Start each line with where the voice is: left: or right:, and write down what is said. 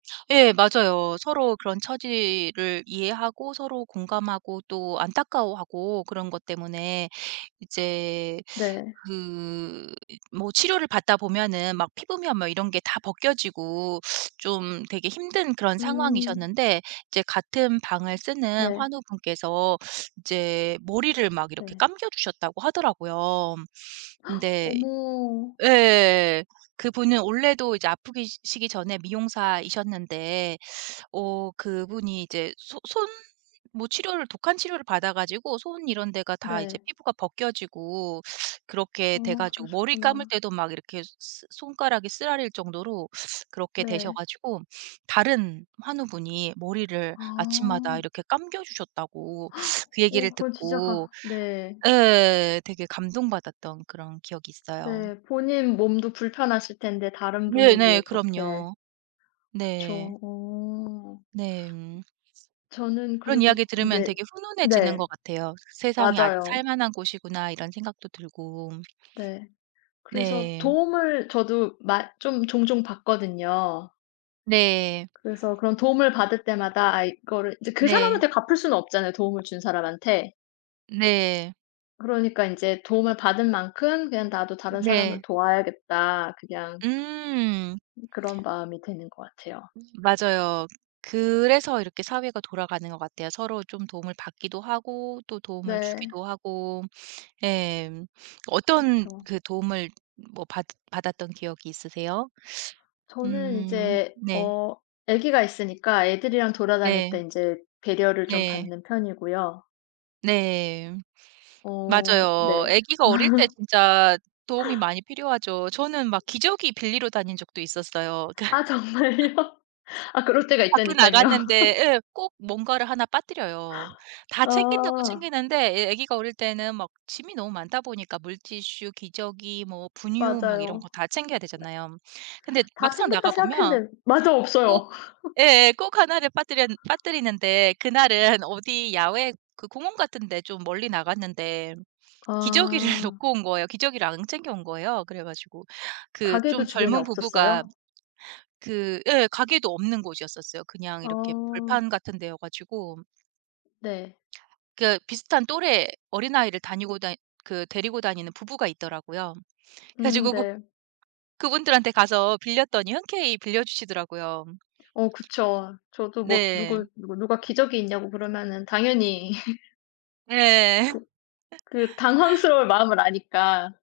right: 예 맞아요. 서로 그런 처지를 이해하고 서로 공감하고 또 안타까워하고 그런 것 때문에 이제
left: 네.
right: 그 이 뭐 치료를 받다 보면은 막 피부며 뭐 이런 게 다 벗겨지고 좀 되게 힘든 그런
left: 음.
right: 상황이셨는데 이제 같은 방을 쓰는
left: 네.
right: 환우분께서 이제 머리를 막 이렇게
left: 네.
right: 감겨 주셨다고 하더라고요. 근데
left: 어머.
right: 예예예 그분은 원래도 이제 아프기 시기 전에 미용사이셨는데 어 그분이 이제 소 손 뭐 치료를 독한 치료를 받아 가지고 손 이런 데가 다 이제
left: 네.
right: 피부가 벗겨지고 그렇게 돼
left: 어
right: 가지고 머리 감을
left: 그러셨구나.
right: 때도 막 이렇게 스 손가락이 쓰라릴 정도로 그렇게 되셔
left: 네.
right: 가지고 다른 환우분이 머리를 아침마다
left: 아.
right: 이렇게 감겨 주셨다고 그
left: 어
right: 얘기를
left: 그건 진짜
right: 듣고
left: 가 네.
right: 예 되게 감동받았던 그런 기억이 있어요.
left: 네. 본인 몸도 불편하실 텐데 다른 분을
right: 네네.
left: 위해 그렇게
right: 그럼요. 네.
left: 그쵸. 어.
right: 네. 음.
left: 저는
right: 그런
left: 그리고
right: 이야기 들으면
left: 인제
right: 되게 훈훈해지는
left: 네
right: 것 같아요. '세상이 아직
left: 맞아요.
right: 살만한 곳이구나.' 이런 생각도 들고.
left: 네. 그래서
right: 네.
left: 도움을 저도 마 좀 종종 받거든요.
right: 네.
left: 그래서 그런 도움을 받을 때마다 아 이거를 이제 그
right: 네.
left: 사람한테 갚을 수는 없잖아요 도움을 준 사람한테.
right: 네.
left: 그러니까 인제 '도움을 받은 만큼 그냥 나도 다른 사람을
right: 네.
left: 도와야겠다.' 그냥
right: 음.
left: 음 그런 마음이 드는 것 같아요.
right: 맞아요. 그래서 이렇게 사회가 돌아가는 것 같아요. 서로 좀 도움을 받기도 하고 또 도움을
left: 네.
right: 주기도 하고 예 어떤
left: 그쵸.
right: 그 도움을 뭐 받 받았던 기억이 있으세요?
left: 저는
right: 음.
left: 이제
right: 네.
left: 어 아기가 있으니까 애들이랑 돌아다닐 때
right: 네.
left: 인제 배려를 좀
right: 네.
left: 받는 편이고요.
right: 네.
left: 어
right: 맞아요.
left: 네.
right: 애기가 어릴 때 진짜 도움이 많이 필요하죠. 저는 막 기저귀 빌리러 다닌 적도 있었어요.
left: 아 정말요? 아 그럴 때가
right: 밖에
left: 있다니깐요.
right: 나갔는데 예 꼭 뭔가를 1 빠뜨려요. 다 챙긴다고
left: 아.
right: 챙기는데 애 아기가 어릴 때는 막 짐이 너무 많다 보니까 물티슈, 기저귀, 뭐 분유 막 이런 거
left: 맞아요.
right: 다 챙겨야 되잖아요. 근데
left: 다
right: 막상
left: 챙겼다
right: 나가 보면
left: 생각했는데 맞아.
right: 꼭
left: 없어요.
right: 예예 꼭 1 를 빠뜨렸 빠뜨리는데 그날은 어디 야외 그 공원 같은 데 좀 멀리 나갔는데 기저귀를
left: 아.
right: 놓고 온 거예요. 기저귀를 안 챙겨 온 거예요. 그래 가지고 그 좀
left: 가게도 주변에
right: 젊은 부부가
left: 없었어요?
right: 그 예 가게도 없는 곳이었었어요 그냥 이렇게
left: 아.
right: 벌판 같은 데여 가지고.
left: 네.
right: 그 비슷한 또래 어린아이를 다니고 다니 그 데리고 다니는 부부가 있더라고요. 그래
left: 음
right: 가지고 그
left: 네.
right: 그분들한테 가서 빌렸더니 흔쾌히 빌려주시더라고요.
left: 어 그쵸. 저도 뭐
right: 네.
left: 누구 누구 누가 기저귀 있냐고 그러면은 당연히.
right: 예예예.
left: 그 그 당황스러울 마음을 아니까.